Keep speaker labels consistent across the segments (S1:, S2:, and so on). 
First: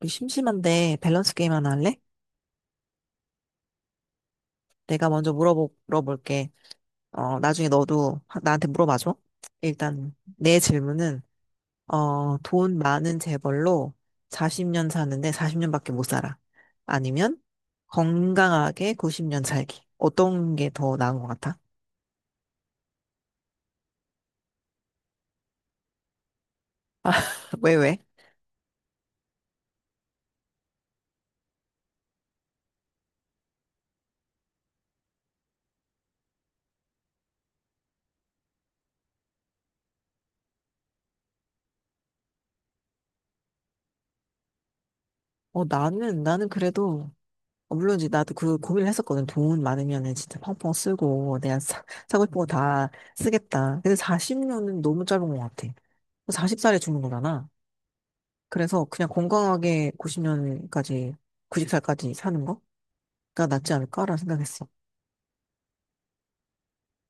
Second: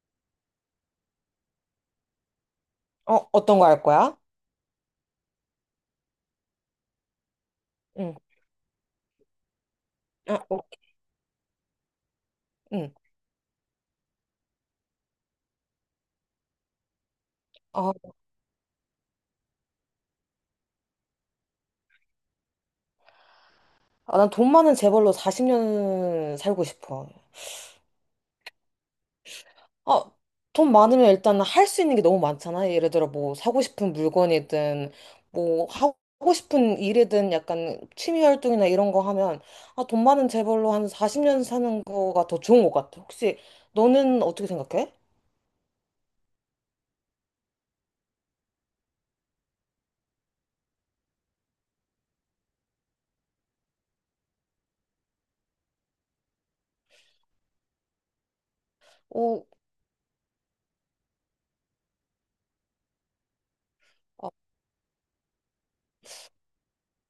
S1: 우리 심심한데 밸런스 게임 하나 할래?
S2: 어, 어떤 거 할 거야?
S1: 내가 먼저 물어볼게. 나중에
S2: 응,
S1: 너도 나한테 물어봐줘. 일단
S2: 아,
S1: 내
S2: 오케이.
S1: 질문은 돈
S2: 응.
S1: 많은 재벌로 40년 사는데 40년밖에 못 살아. 아니면
S2: 아,
S1: 건강하게 90년 살기. 어떤 게 더 나은 것 같아?
S2: 아, 난 돈 많은 재벌로 40년 살고 싶어.
S1: 왜, 왜?
S2: 아, 돈 많으면 일단 할 수 있는 게 너무 많잖아. 예를 들어 뭐 사고 싶은 물건이든 뭐 하고 싶은 일이든 약간 취미 활동이나 이런 거 하면 아, 돈 많은 재벌로 한 40년 사는 거가 더 좋은 것 같아. 혹시 너는 어떻게 생각해?
S1: 나는 그래도, 물론 이제 나도 그 고민을 했었거든. 돈 많으면은 진짜 펑펑 쓰고, 내가 사고 싶은 거 다 쓰겠다. 근데 40년은 너무 짧은 것 같아. 40살에 죽는 거잖아. 그래서 그냥
S2: 오.
S1: 건강하게 90년까지, 90살까지 사는 거가 낫지 않을까라는 생각했어.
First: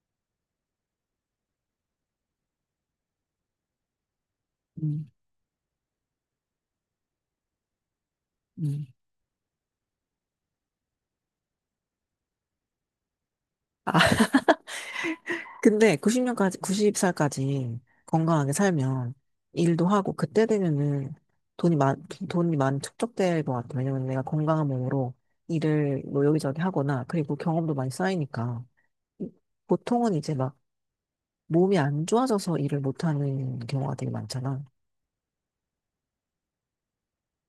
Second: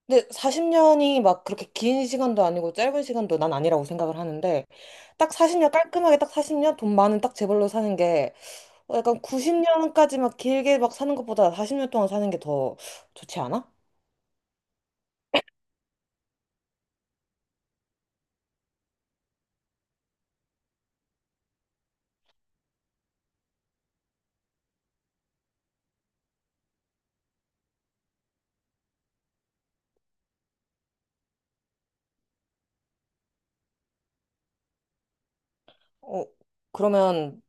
S2: 근데 40년이 막 그렇게 긴 시간도 아니고 짧은 시간도 난 아니라고 생각을 하는데
S1: 음,
S2: 딱 40년 깔끔하게 딱 40년 돈 많은 딱 재벌로 사는 게
S1: 음.
S2: 어, 약간 90년까지 막 길게 막 사는 것보다 40년 동안 사는 게 더 좋지 않아?
S1: 아, 근데 90년까지, 90살까지 건강하게 살면 일도 하고 그때 되면은 돈이 많, 돈이 많이 축적될 것 같아. 왜냐면 내가 건강한 몸으로 일을 뭐 여기저기 하거나 그리고 경험도 많이 쌓이니까 보통은 이제 막 몸이 안 좋아져서 일을 못하는 경우가 되게 많잖아.
S2: 어, 그러면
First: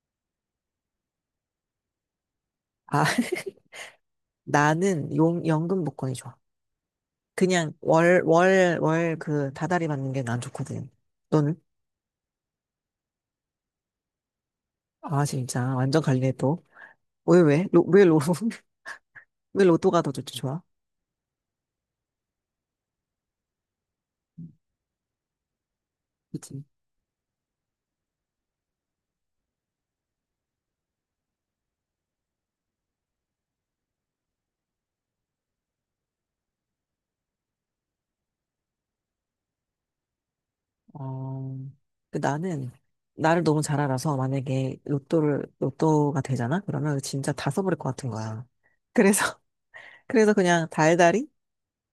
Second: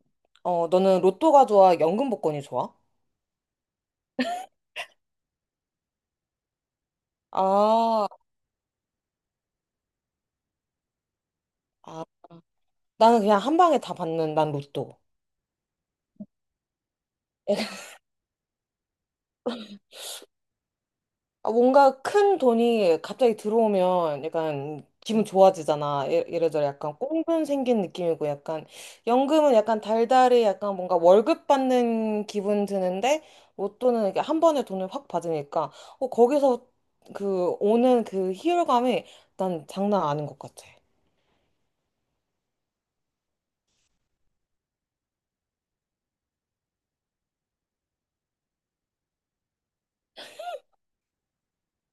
S2: 어, 너는 로또가 좋아? 연금 복권이 좋아?
S1: 아, 나는 연금 복권이 좋아. 그냥
S2: 아,
S1: 월 그 다달이 받는 게 난 좋거든. 너는?
S2: 아, 나는 그냥 한 방에 다 받는 난 로또.
S1: 아, 진짜. 완전 갈리네, 또. 왜, 왜? 왜 로또가 더 좋, 지 좋아?
S2: 아, 뭔가 큰 돈이 갑자기 들어오면 약간 기분 좋아지잖아.
S1: 그치.
S2: 이래저래 약간 꽁돈 생긴 느낌이고 약간 연금은 약간 달달이 약간 뭔가 월급 받는 기분 드는데 로또는 이게 한 번에 돈을 확 받으니까 어, 거기서 그 오는 그 희열감이 난 장난 아닌 것 같아.
S1: 어, 그 나를 너무 잘 알아서 만약에 로또를, 로또가 되잖아? 그러면 진짜 다 써버릴 것 같은 거야. 그래서, 그래서 그냥 달달이?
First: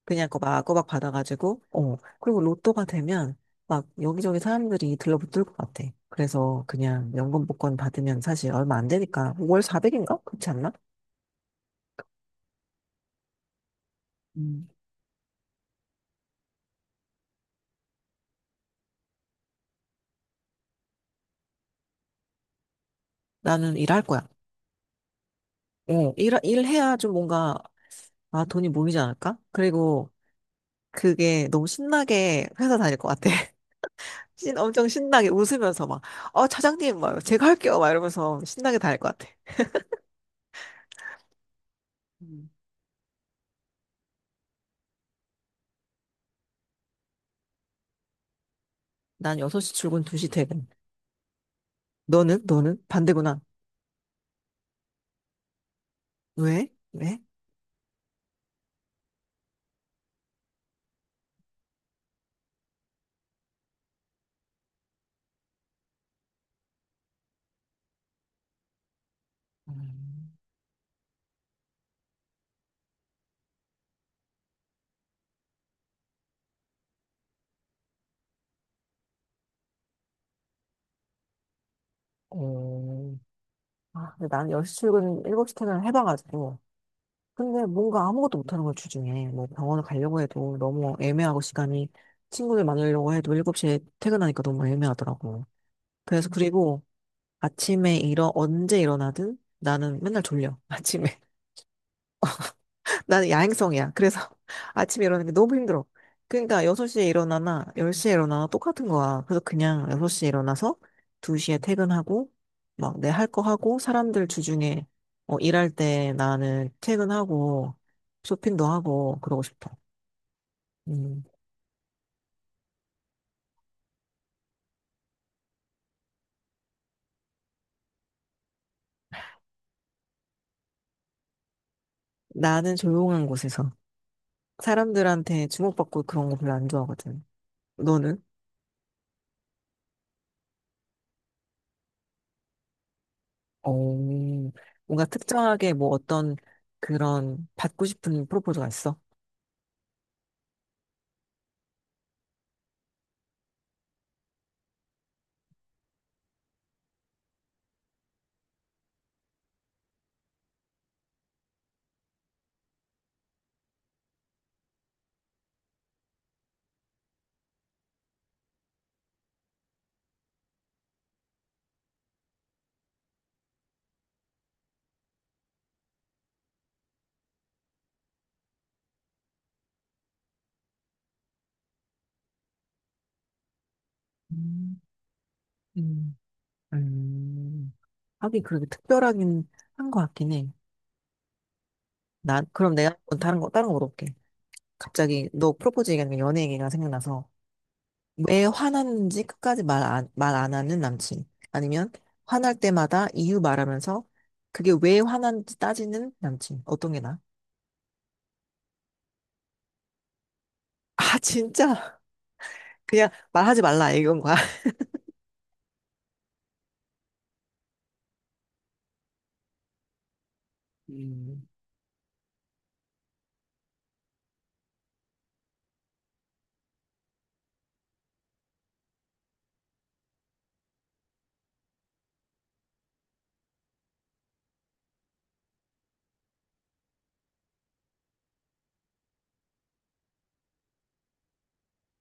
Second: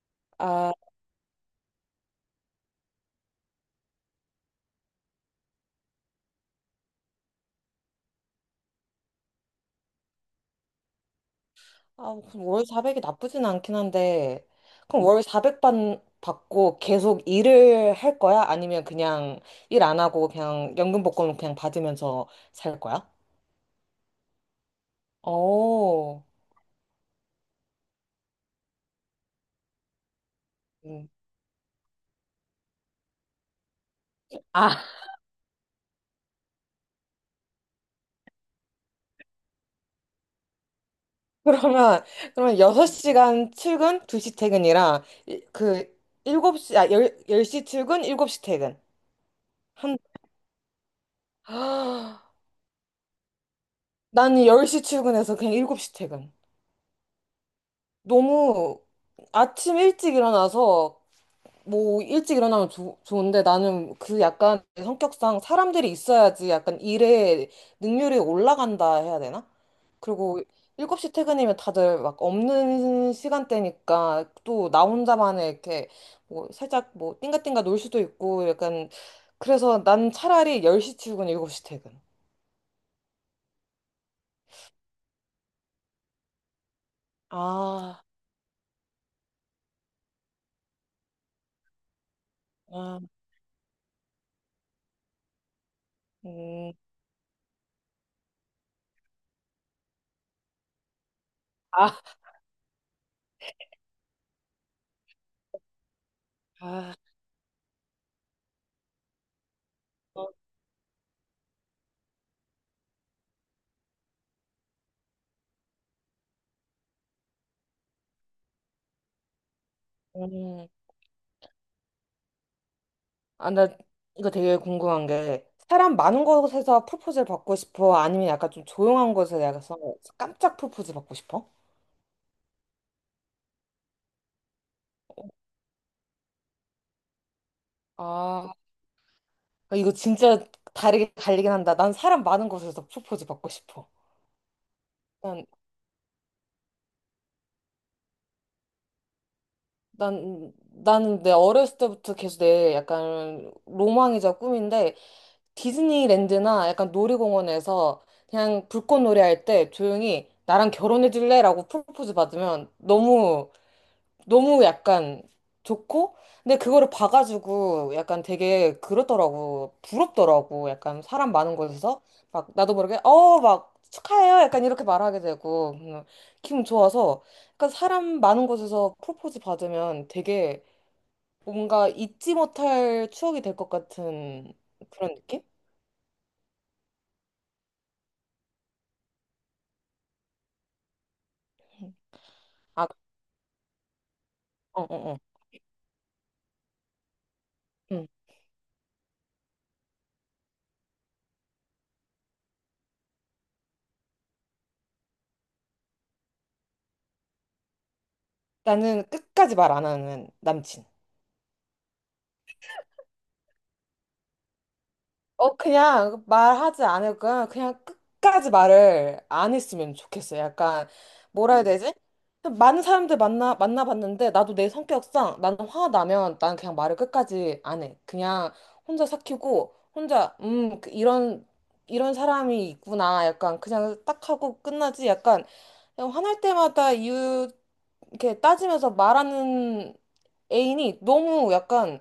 S1: 그냥
S2: 아,
S1: 꼬박꼬박 받아가지고, 어. 그리고 로또가 되면 막 여기저기 사람들이 들러붙을 것 같아. 그래서 그냥 연금 복권 받으면 사실 얼마 안 되니까 월 400인가? 그렇지 않나?
S2: 아, 그럼 월 400이 나쁘진 않긴 한데,
S1: 음.
S2: 그럼 월 400 받고 계속 일을 할 거야? 아니면 그냥 일 안 하고 그냥 연금복권 그냥 받으면서 살 거야?
S1: 나는 일할 거야.
S2: 오...
S1: 일해야 좀 뭔가, 아, 돈이 모이지 않을까? 그리고
S2: 음.
S1: 그게 너무 신나게 회사 다닐 것 같아.
S2: 아,
S1: 엄청 신나게 웃으면서 막, 차장님, 막, 제가 할게요. 막 이러면서 신나게 다닐 것 같아.
S2: 그러면,
S1: 음.
S2: 그러면 6시간 출근, 2시 퇴근이랑, 일곱 시 아, 10, 시 출근, 7시 퇴근.
S1: 난 6시
S2: 한,
S1: 출근, 2시 퇴근.
S2: 아,
S1: 너는? 너는? 반대구나.
S2: 나는 10시 출근해서 그냥 7시 퇴근.
S1: 왜? 왜?
S2: 너무 아침 일찍 일어나서 뭐 일찍 일어나면 좋 좋은데 나는 그 약간 내 성격상 사람들이 있어야지 약간 일에 능률이 올라간다 해야 되나?
S1: 음.
S2: 그리고 7시 퇴근이면 다들 막 없는 시간대니까 또 나 혼자만의 이렇게 뭐 살짝 뭐 띵가띵가 놀 수도 있고 약간 그래서 난 차라리 10시 출근, 7시 퇴근.
S1: 어, 근데 난 10시 출근, 7시 퇴근을 해봐가지고. 근데
S2: 아,
S1: 뭔가 아무것도 못하는 걸 주중에. 뭐 병원을 가려고 해도 너무 애매하고 시간이 친구들
S2: 아,
S1: 만나려고 해도 7시에 퇴근하니까 너무 애매하더라고. 그래서
S2: 음,
S1: 그리고 아침에 언제 일어나든 나는 맨날 졸려. 아침에.
S2: 아,
S1: 나는 야행성이야. 그래서 아침에 일어나는 게 너무 힘들어. 그러니까
S2: 아,
S1: 6시에 일어나나 10시에 일어나나 똑같은 거야. 그래서 그냥 6시에 일어나서 2시에 퇴근하고 막 내 할 거 하고 사람들 주중에 일할 때 나는 퇴근하고 쇼핑도 하고 그러고 싶어.
S2: 음.
S1: 음.
S2: 아, 나 이거 되게 궁금한 게 사람 많은 곳에서 프로포즈를 받고 싶어? 아니면 약간 좀 조용한 곳에서 약간 깜짝 프로포즈 받고 싶어?
S1: 나는 조용한 곳에서 사람들한테 주목받고 그런 거 별로 안 좋아하거든. 너는?
S2: 아, 이거 진짜 다르게 갈리긴 한다. 난 사람 많은 곳에서 프로포즈 받고 싶어.
S1: 오, 뭔가
S2: 난,
S1: 특정하게 뭐 어떤 그런 받고 싶은 프로포즈가 있어?
S2: 난, 나는 내 어렸을 때부터 계속 내 약간 로망이자 꿈인데 디즈니랜드나 약간 놀이공원에서 그냥 불꽃놀이 할 때 조용히 나랑 결혼해 줄래? 라고 프로포즈 받으면 너무 너무 약간 좋고, 근데 그거를 봐가지고 약간 되게 그렇더라고. 부럽더라고. 약간 사람 많은 곳에서. 막 나도 모르게, 어, 막 축하해요. 약간 이렇게 말하게 되고. 기분 좋아서. 약간 사람 많은 곳에서 프로포즈 받으면 되게 뭔가 잊지 못할 추억이 될 것 같은
S1: 음,
S2: 그런 느낌?
S1: 음. 음, 하긴 그렇게 특별하긴 한 것 같긴 해. 난, 그럼
S2: 아,
S1: 내가 한번 다른 거 물어볼게.
S2: 어, 어, 어.
S1: 갑자기 너 프로포즈 얘기하니까 연애 얘기가 생각나서
S2: 음.
S1: 왜 화났는지 끝까지 말 안 하는 남친. 아니면 화날 때마다 이유 말하면서 그게 왜 화났는지 따지는 남친. 어떤 게 나아?
S2: 나는 끝까지 말 안 하는 남친.
S1: 아, 진짜? 그냥 말하지 말라 이건 거야.
S2: 어, 그냥 말하지 않을 거야. 그냥 끝까지 말을 안 했으면 좋겠어요. 약간,
S1: 음,
S2: 뭐라 해야 되지? 많은 사람들 만나봤는데, 나도 내 성격상, 나는 화나면 난 그냥 말을 끝까지 안 해. 그냥 혼자 삭히고, 혼자, 그 이런 사람이 있구나. 약간 그냥 딱 하고 끝나지. 약간, 그냥 화날 때마다 이렇게 따지면서 말하는 애인이 너무 약간,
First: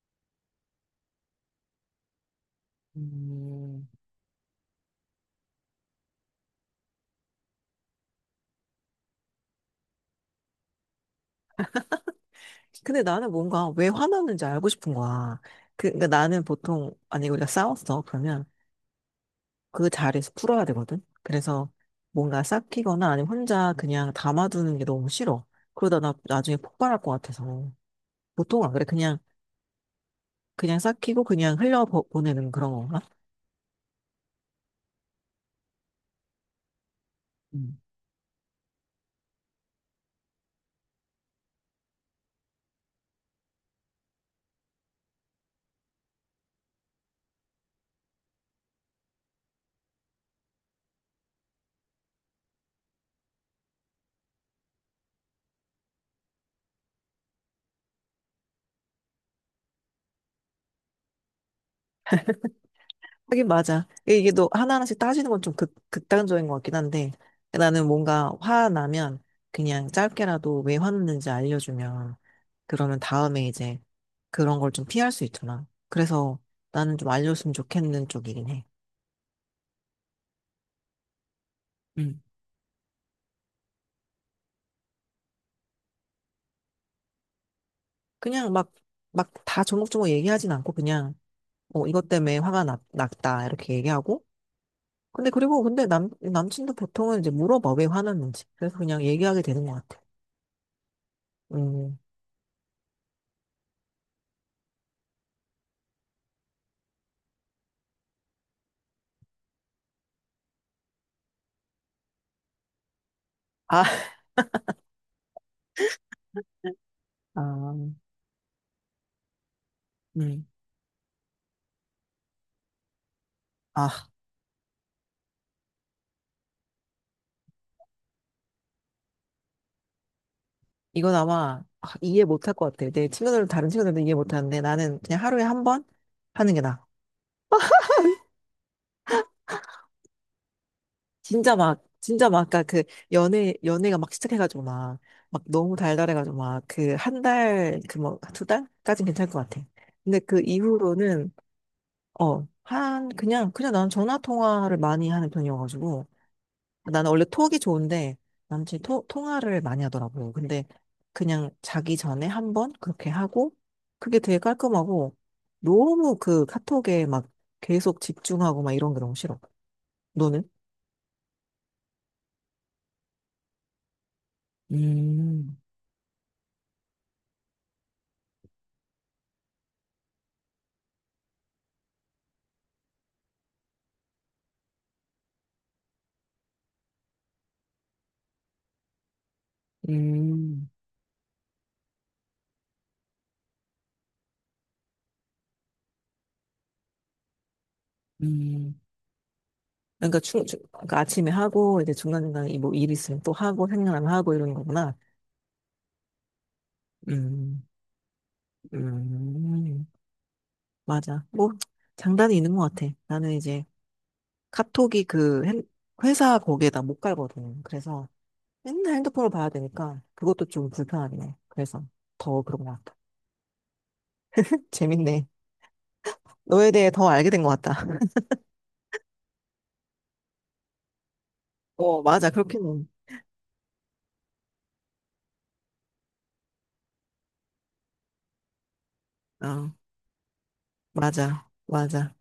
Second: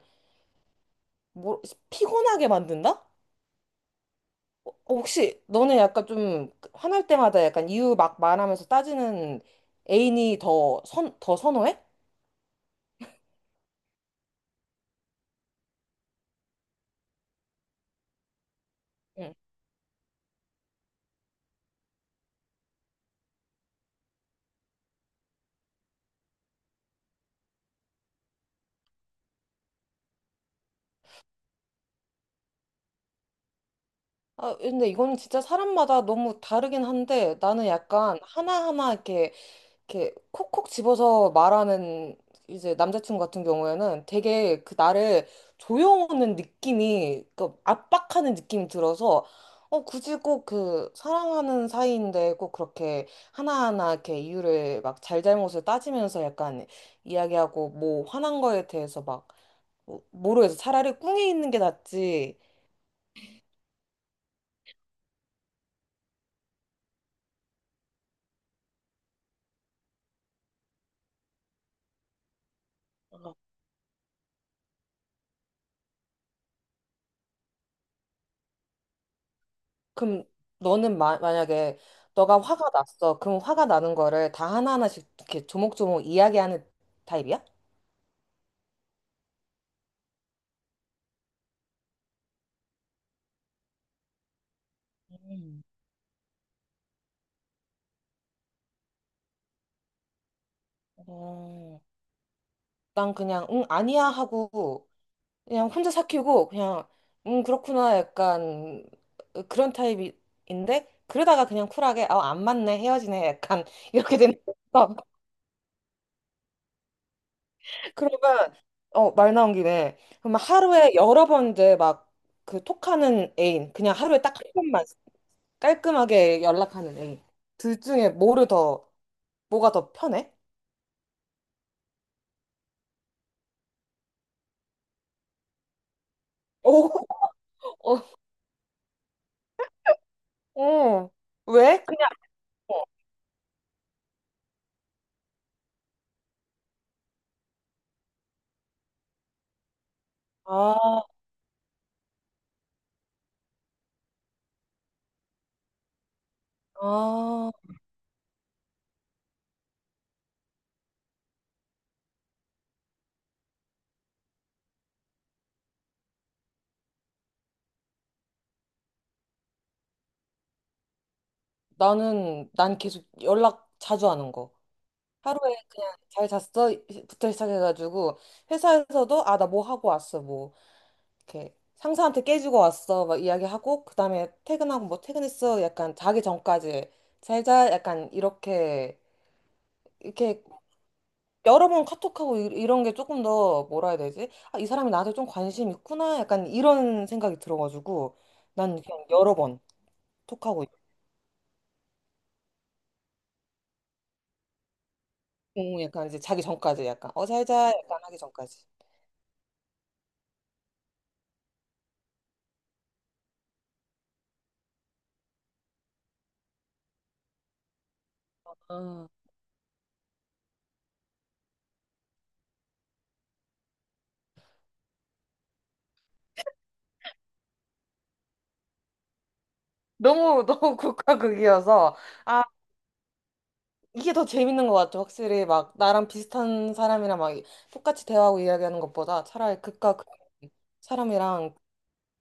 S2: 뭐, 피곤하게 만든다?
S1: 음.
S2: 어, 혹시 너네 약간 좀 화날 때마다 약간 이유 막 말하면서 따지는 애인이 더 선호해?
S1: 근데 나는 뭔가 왜 화났는지 알고 싶은 거야. 그러니까 나는 보통, 아니, 우리가 싸웠어. 그러면
S2: 응.
S1: 그 자리에서 풀어야 되거든. 그래서 뭔가 삭히거나 아니면 혼자 그냥 담아두는 게 너무 싫어. 그러다 나 나중에 폭발할 것 같아서. 보통 안 그래. 그냥 삭히고 그냥 흘려보내는 그런 건가?
S2: 아, 근데 이거는 진짜 사람마다 너무 다르긴 한데 나는
S1: 음.
S2: 약간 하나하나 이렇게 콕콕 집어서 말하는 이제 남자친구 같은 경우에는 되게 그 나를 조여오는 느낌이 그 압박하는 느낌이 들어서 어, 굳이 꼭 그 사랑하는 사이인데 꼭 그렇게 하나하나 이렇게 이유를 막 잘잘못을 따지면서 약간 이야기하고 뭐 화난 거에 대해서 막 뭐, 모르겠어. 차라리 꿍해 있는 게 낫지.
S1: 하긴 맞아. 이게 너 하나하나씩 따지는 건 좀 극단적인 것 같긴 한데 나는 뭔가 화나면 그냥 짧게라도 왜 화났는지 알려주면 그러면 다음에 이제 그런 걸 좀 피할 수 있잖아. 그래서 나는 좀 알려줬으면 좋겠는 쪽이긴 해.
S2: 그럼 너는 만약에 너가 화가 났어. 그럼 화가 나는 거를 다 하나하나씩 이렇게 조목조목 이야기하는 타입이야?
S1: 그냥 막 다 조목조목 얘기하진 않고 그냥, 이것 때문에 화가 났다, 이렇게 얘기하고. 근데
S2: 음.
S1: 그리고 근데 남친도 보통은 이제 물어봐, 왜 화났는지. 그래서 그냥 얘기하게 되는 것 같아.
S2: 어,
S1: 음.
S2: 난 그냥 응 아니야 하고 그냥 혼자 삭히고 그냥 응 그렇구나 약간 그런 타입인데 그러다가 그냥 쿨하게 아안 맞네 헤어지네 약간
S1: 아,
S2: 이렇게 되는 거
S1: 아,
S2: 그러면 어, 말 나온 김에 그럼
S1: 음.
S2: 하루에 여러 번 이제 막 그 톡하는 애인 그냥
S1: 아,
S2: 하루에 딱 한 번만 깔끔하게 연락하는 애 둘 중에 뭐가 더 편해?
S1: 이건 아마 이해 못할 것 같아. 내 친구들도 다른 친구들도 이해 못하는데 나는 그냥 하루에 한 번 하는 게 나아.
S2: 오, 어, 어.
S1: 진짜 막,
S2: 왜?
S1: 진짜 막, 아까 그, 연애가 막 시작해가지고 막, 막 너무 달달해가지고 막, 그, 한 달, 그 뭐, 두 달까진 괜찮을 것 같아. 근데 그
S2: 아,
S1: 이후로는, 한, 그냥 난 전화 통화를 많이 하는 편이어가지고, 나는 원래
S2: 아,
S1: 톡이 좋은데, 남친이 통화를 많이 하더라고요. 근데 그냥 자기 전에 한 번 그렇게 하고, 그게 되게 깔끔하고, 너무 그 카톡에 막 계속 집중하고 막 이런 게 너무 싫어. 너는?
S2: 난 계속 연락 자주 하는 거. 하루에
S1: 음,
S2: 그냥 잘 잤어? 부터 시작해가지고, 회사에서도, 아, 나 뭐 하고 왔어, 뭐. 이렇게 상사한테 깨지고 왔어, 막 이야기하고, 그 다음에 퇴근하고 뭐 퇴근했어? 약간 자기 전까지 잘 자? 약간 이렇게
S1: 음.
S2: 여러 번 카톡하고 이런 게 조금 더 뭐라 해야 되지? 아, 이 사람이 나한테 좀 관심 있구나. 약간 이런 생각이 들어가지고
S1: 음.
S2: 난 그냥 여러 번
S1: 그러니까 추, 추,
S2: 톡하고
S1: 그러니까 아침에 하고 이제 중간중간에 이뭐 일 있으면 또 하고 생각나면 하고 이러는 거구나.
S2: 응, 약간 이제 자기 전까지 약간 어
S1: 음.
S2: 살자 약간 하기 전까지.
S1: 음. 맞아. 뭐 장단이 있는 것 같아. 나는 이제 카톡이 그 회사 거기에다 못 갈거든. 그래서 맨날
S2: 어,
S1: 핸드폰을 봐야 되니까 그것도 좀 불편하긴 해. 그래서 더 그런 것 같아. 재밌네. 너에 대해 더 알게 된 것 같다.
S2: 너무 너무 국가극이어서
S1: 어, 맞아.
S2: 아,
S1: 그렇게는.
S2: 이게 더 재밌는 것 같아. 확실히 막 나랑 비슷한 사람이랑 막 똑같이 대화하고 이야기하는 것보다 차라리
S1: 어,
S2: 극과 극
S1: 맞아.
S2: 사람이랑
S1: 맞아.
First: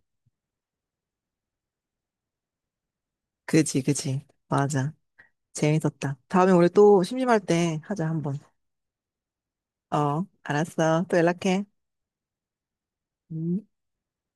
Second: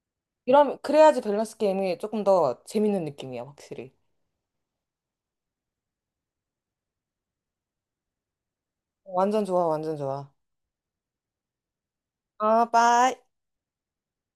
S2: 이런 그래야지 밸런스 게임이 조금 더 재밌는 느낌이야.
S1: 그지,
S2: 확실히
S1: 그지. 맞아. 재밌었다. 다음에 우리 또 심심할 때 하자, 한번.
S2: 완전 좋아. 완전
S1: 어,
S2: 좋아.
S1: 알았어. 또 연락해.
S2: 아, 빠이.
S1: 음.